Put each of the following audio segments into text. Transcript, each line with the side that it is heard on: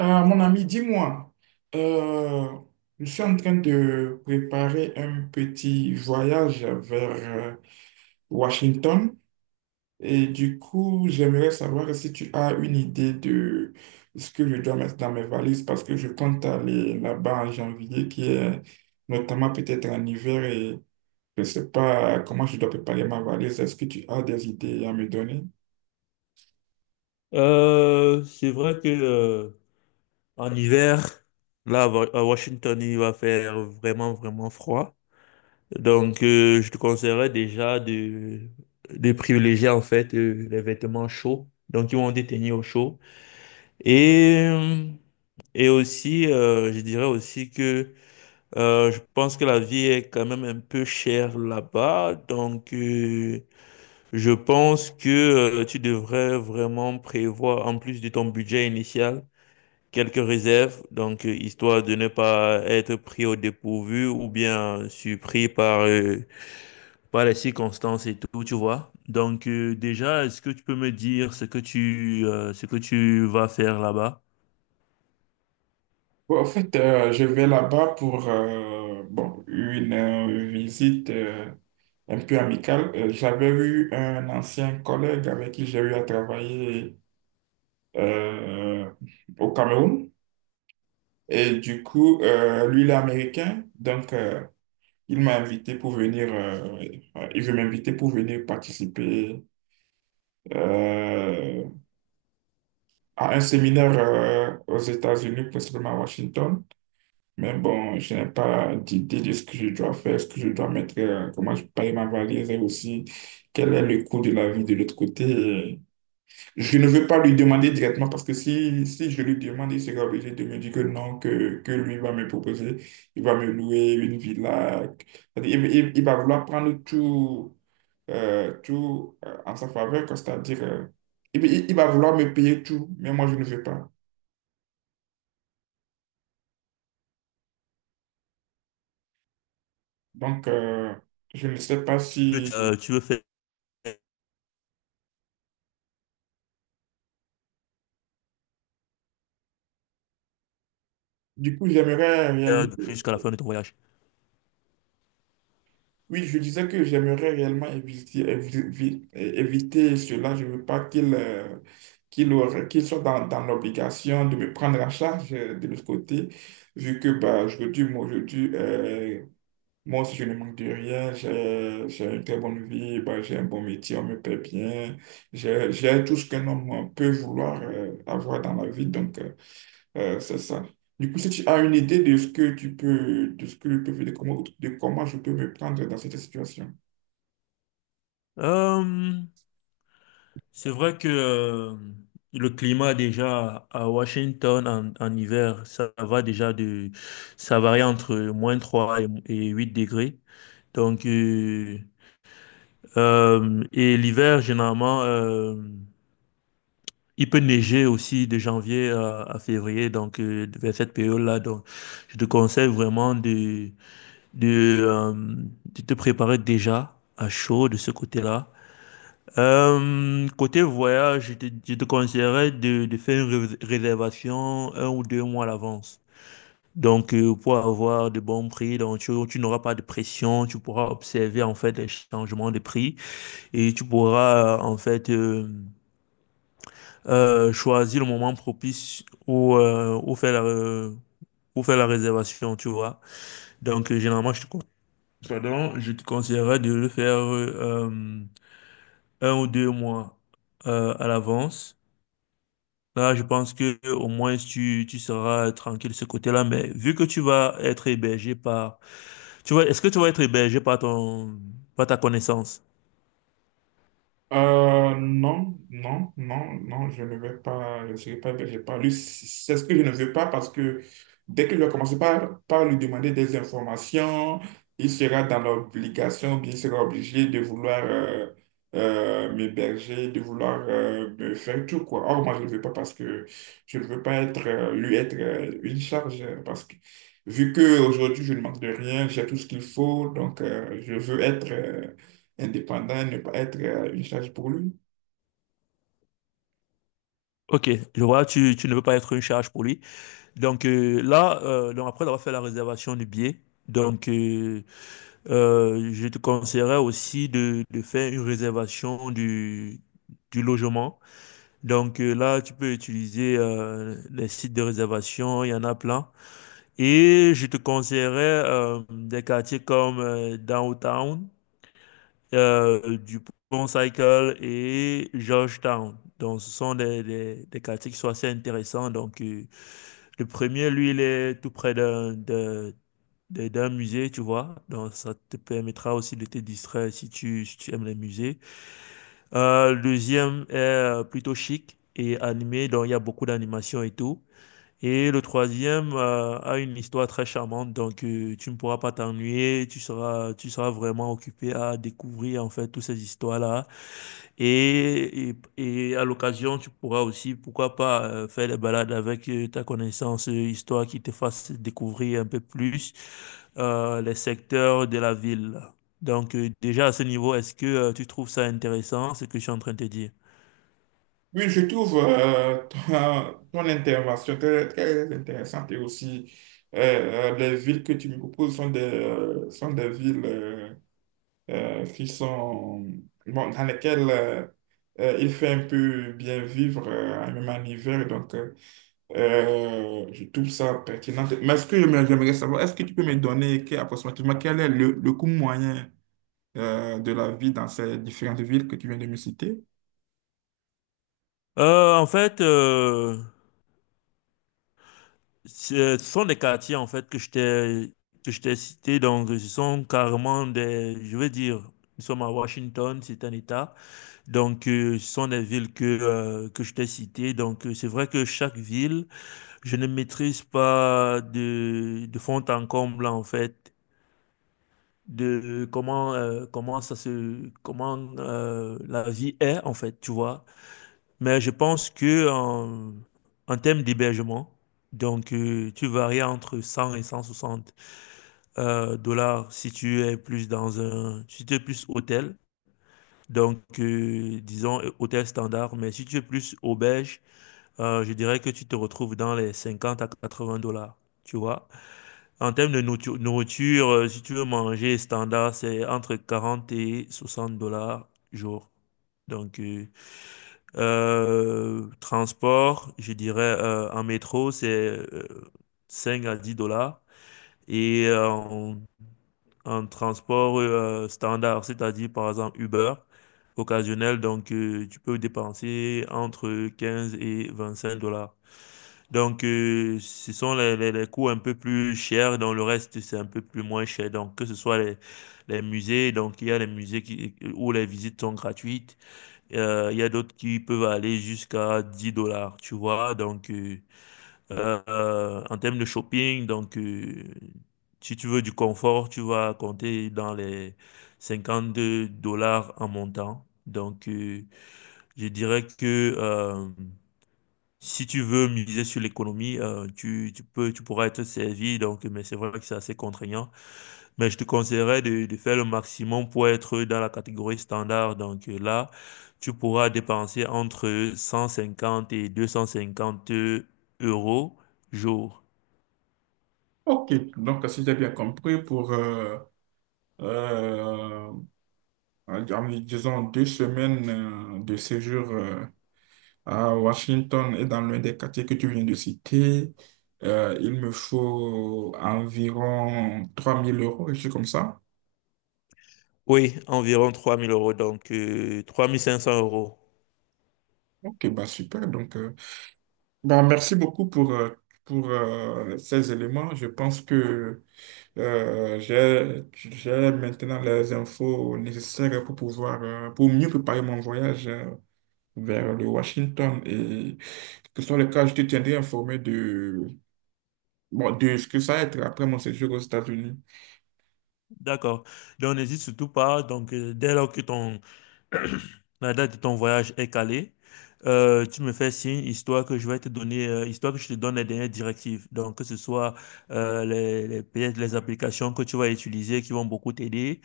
right: Mon ami, dis-moi, euh, je suis en train de préparer un petit voyage vers Washington. Et du coup, j'aimerais savoir si tu as une idée de ce que je dois mettre dans mes valises, parce que je compte aller là-bas en janvier, qui est notamment peut-être en hiver, et je ne sais pas comment je dois préparer ma valise. Est-ce que tu as des idées à me donner?
left: C'est vrai que en hiver, là à Washington, il va faire vraiment vraiment froid. Donc, je te conseillerais déjà de privilégier en fait les vêtements chauds, donc ils vont te tenir au chaud. Et euh, et aussi, je dirais aussi que je pense que la vie est quand même un peu chère là-bas, donc je pense que tu devrais vraiment prévoir en plus de ton budget initial quelques réserves, donc histoire de ne pas être pris au dépourvu ou bien surpris par les circonstances et tout, tu vois. Donc déjà, est-ce que tu peux me dire ce que tu, ce que tu vas faire là-bas?
right: Bon, en fait, je vais là-bas pour bon, une visite un peu amicale. J'avais eu un ancien collègue avec qui j'ai eu à travailler euh, au Cameroun. Et du coup, lui, il est américain. Donc, il m'a invité pour venir, il veut m'inviter pour venir participer euh, à un séminaire aux États-Unis, principalement à Washington. Mais bon, je n'ai pas d'idée de ce que je dois faire, ce que je dois mettre, comment je paye ma valise, et aussi quel est le coût de la vie de l'autre côté. Et je ne veux pas lui demander directement, parce que si je lui demande, il sera obligé de me dire que non, que lui va me proposer, il va me louer une villa. C'est-à-dire, il va vouloir prendre tout, en sa faveur, quoi. C'est-à-dire, il va vouloir me payer tout, mais moi je ne veux pas. Donc, euh, je ne sais pas
left: Que
right: si.
left: tu, tu veux faire
right: Du coup, j'aimerais réellement,
left: jusqu'à la fin de ton voyage?
right: oui, je disais que j'aimerais réellement éviter, éviter cela. Je ne veux pas qu'il qu'il soit dans l'obligation de me prendre en charge de l'autre côté, vu que bah, aujourd'hui, moi aussi, je ne manque de rien. J'ai une très bonne vie, bah, j'ai un bon métier, on me paie bien. J'ai tout ce qu'un homme peut vouloir avoir dans la vie. C'est ça. Du coup, si tu as une idée de ce que tu peux, de ce que je peux faire, de comment je peux me prendre dans cette situation.
left: Euh, c'est vrai que le climat déjà à Washington en hiver, ça va déjà de, ça varie entre moins 3 et 8 degrés. Donc, euh, et l'hiver, généralement, il peut neiger aussi de à février, donc vers cette période-là. Donc, je te conseille vraiment de te préparer déjà à chaud de ce côté-là. Côté voyage, je te conseillerais de faire une réservation un ou deux mois à l'avance. Donc, pour avoir de bons prix, donc tu n'auras pas de pression, tu pourras observer en fait les changements de prix et tu pourras en fait choisir le moment propice où faire où faire la réservation, tu vois. Donc, généralement, pardon, je te conseillerais de le faire un ou deux mois à l'avance. Là, je pense que au moins tu seras tranquille de ce côté-là, mais vu que tu vas être hébergé par... Tu vois, est-ce que tu vas être hébergé par par ta connaissance?
right: Non, non, non, non, je ne vais pas, je ne serai pas hébergé par lui. C'est ce que je ne veux pas, parce que dès que je vais commencer par, par lui demander des informations, il sera dans l'obligation, bien, il sera obligé de vouloir m'héberger, de vouloir me faire tout, quoi. Or, moi, je ne veux pas, parce que je ne veux pas être, lui être une charge, parce que vu qu'aujourd'hui, je ne manque de rien, j'ai tout ce qu'il faut, je veux être indépendant et ne pas être une charge pour lui.
left: Ok, je vois, tu ne veux pas être une charge pour lui. Donc là, donc après avoir fait la réservation du billet, donc je te conseillerais aussi de faire une réservation du logement. Donc là, tu peux utiliser les sites de réservation, il y en a plein. Et je te conseillerais des quartiers comme Downtown du Pont Cycle et Georgetown. Donc, ce sont des quartiers qui sont assez intéressants. Donc, le premier, lui, il est tout près d'un musée, tu vois. Donc, ça te permettra aussi de te distraire si si tu aimes les musées. Le deuxième est plutôt chic et animé. Donc, il y a beaucoup d'animation et tout. Et le troisième a une histoire très charmante, donc tu ne pourras pas t'ennuyer, tu seras vraiment occupé à découvrir en fait toutes ces histoires-là. Et, et à l'occasion, tu pourras aussi, pourquoi pas, faire des balades avec ta connaissance, histoire qui te fasse découvrir un peu plus les secteurs de la ville. Donc déjà à ce niveau, est-ce que tu trouves ça intéressant, ce que je suis en train de te dire?
right: Oui, je trouve ton intervention très, très intéressante, et aussi les villes que tu me proposes sont sont des villes qui sont, bon, dans lesquelles il fait un peu bien vivre, même en hiver. Je trouve ça pertinent. Mais ce que j'aimerais savoir, est-ce que tu peux me donner approximativement quel est le coût moyen de la vie dans ces différentes villes que tu viens de me citer?
left: Euh, en fait... euh, Ce sont des quartiers en fait que je t'ai cités, donc ce sont carrément des, je veux dire, nous sommes à Washington, c'est un État, donc ce sont des villes que je t'ai citées, donc c'est vrai que chaque ville, je ne maîtrise pas de fond en comble en fait de comment comment ça se comment la vie est en fait, tu vois. Mais je pense que en termes d'hébergement, donc tu varies entre 100 et 160 dollars si tu es plus dans si tu es plus hôtel. Donc, disons hôtel standard, mais si tu es plus auberge, je dirais que tu te retrouves dans les 50 à 80 dollars. Tu vois? En termes de nourriture, si tu veux manger standard, c'est entre 40 et 60 $ jour. Donc, transport, je dirais en métro, c'est 5 à 10 dollars. Et en transport standard, c'est-à-dire par exemple Uber, occasionnel, donc tu peux dépenser entre 15 et 25 dollars. Donc ce sont les coûts un peu plus chers, dans le reste c'est un peu plus moins cher. Donc que ce soit les musées, donc il y a les musées où les visites sont gratuites. Il y a d'autres qui peuvent aller jusqu'à 10 dollars, tu vois. Donc, en termes de shopping, donc, si tu veux du confort, tu vas compter dans les 52 dollars en montant. Donc, je dirais que si tu veux miser sur l'économie, tu, tu pourras être servi. Donc, mais c'est vrai que c'est assez contraignant. Mais je te conseillerais de faire le maximum pour être dans la catégorie standard. Donc là, tu pourras dépenser entre 150 et 250 euros jour.
right: Ok, donc si j'ai bien compris, pour, euh, disons, 2 semaines de séjour à Washington, et dans l'un des quartiers que tu viens de citer, il me faut environ 3 000 euros, et c'est comme ça.
left: Oui, environ 3000 euros, donc 3500 euros.
right: Ok, bah super, bon, merci beaucoup pour ces éléments. Je pense que j'ai maintenant les infos nécessaires pour pouvoir, pour mieux préparer mon voyage vers le Washington. Et que ce soit le cas, je te tiendrai informé de, bon, de ce que ça va être après mon séjour aux États-Unis.
left: D'accord. Donc n'hésite surtout pas. Donc dès lors que ton, la date de ton voyage est calée. Tu me fais signe, histoire que je vais te donner, histoire que je te donne les dernières directives. Donc, que ce soit peut-être les applications que tu vas utiliser qui vont beaucoup t'aider,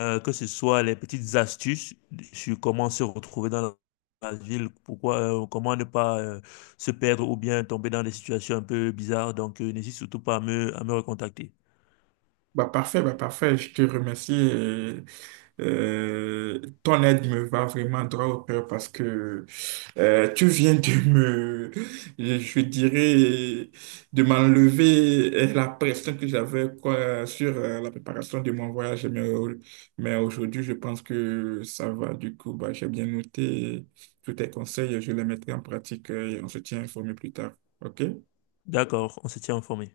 left: que ce soit les petites astuces sur comment se retrouver dans la ville, pourquoi, comment ne pas se perdre ou bien tomber dans des situations un peu bizarres. Donc, n'hésite surtout pas à à me recontacter.
right: Bah parfait, je te remercie. Et, ton aide me va vraiment droit au cœur, parce que tu viens de me, je dirais, de m'enlever la pression que j'avais, quoi, sur la préparation de mon voyage. Mais aujourd'hui, je pense que ça va. Du coup, bah, j'ai bien noté tous tes conseils, je les mettrai en pratique, et on se tient informé plus tard. OK?
left: D'accord, on se tient informé.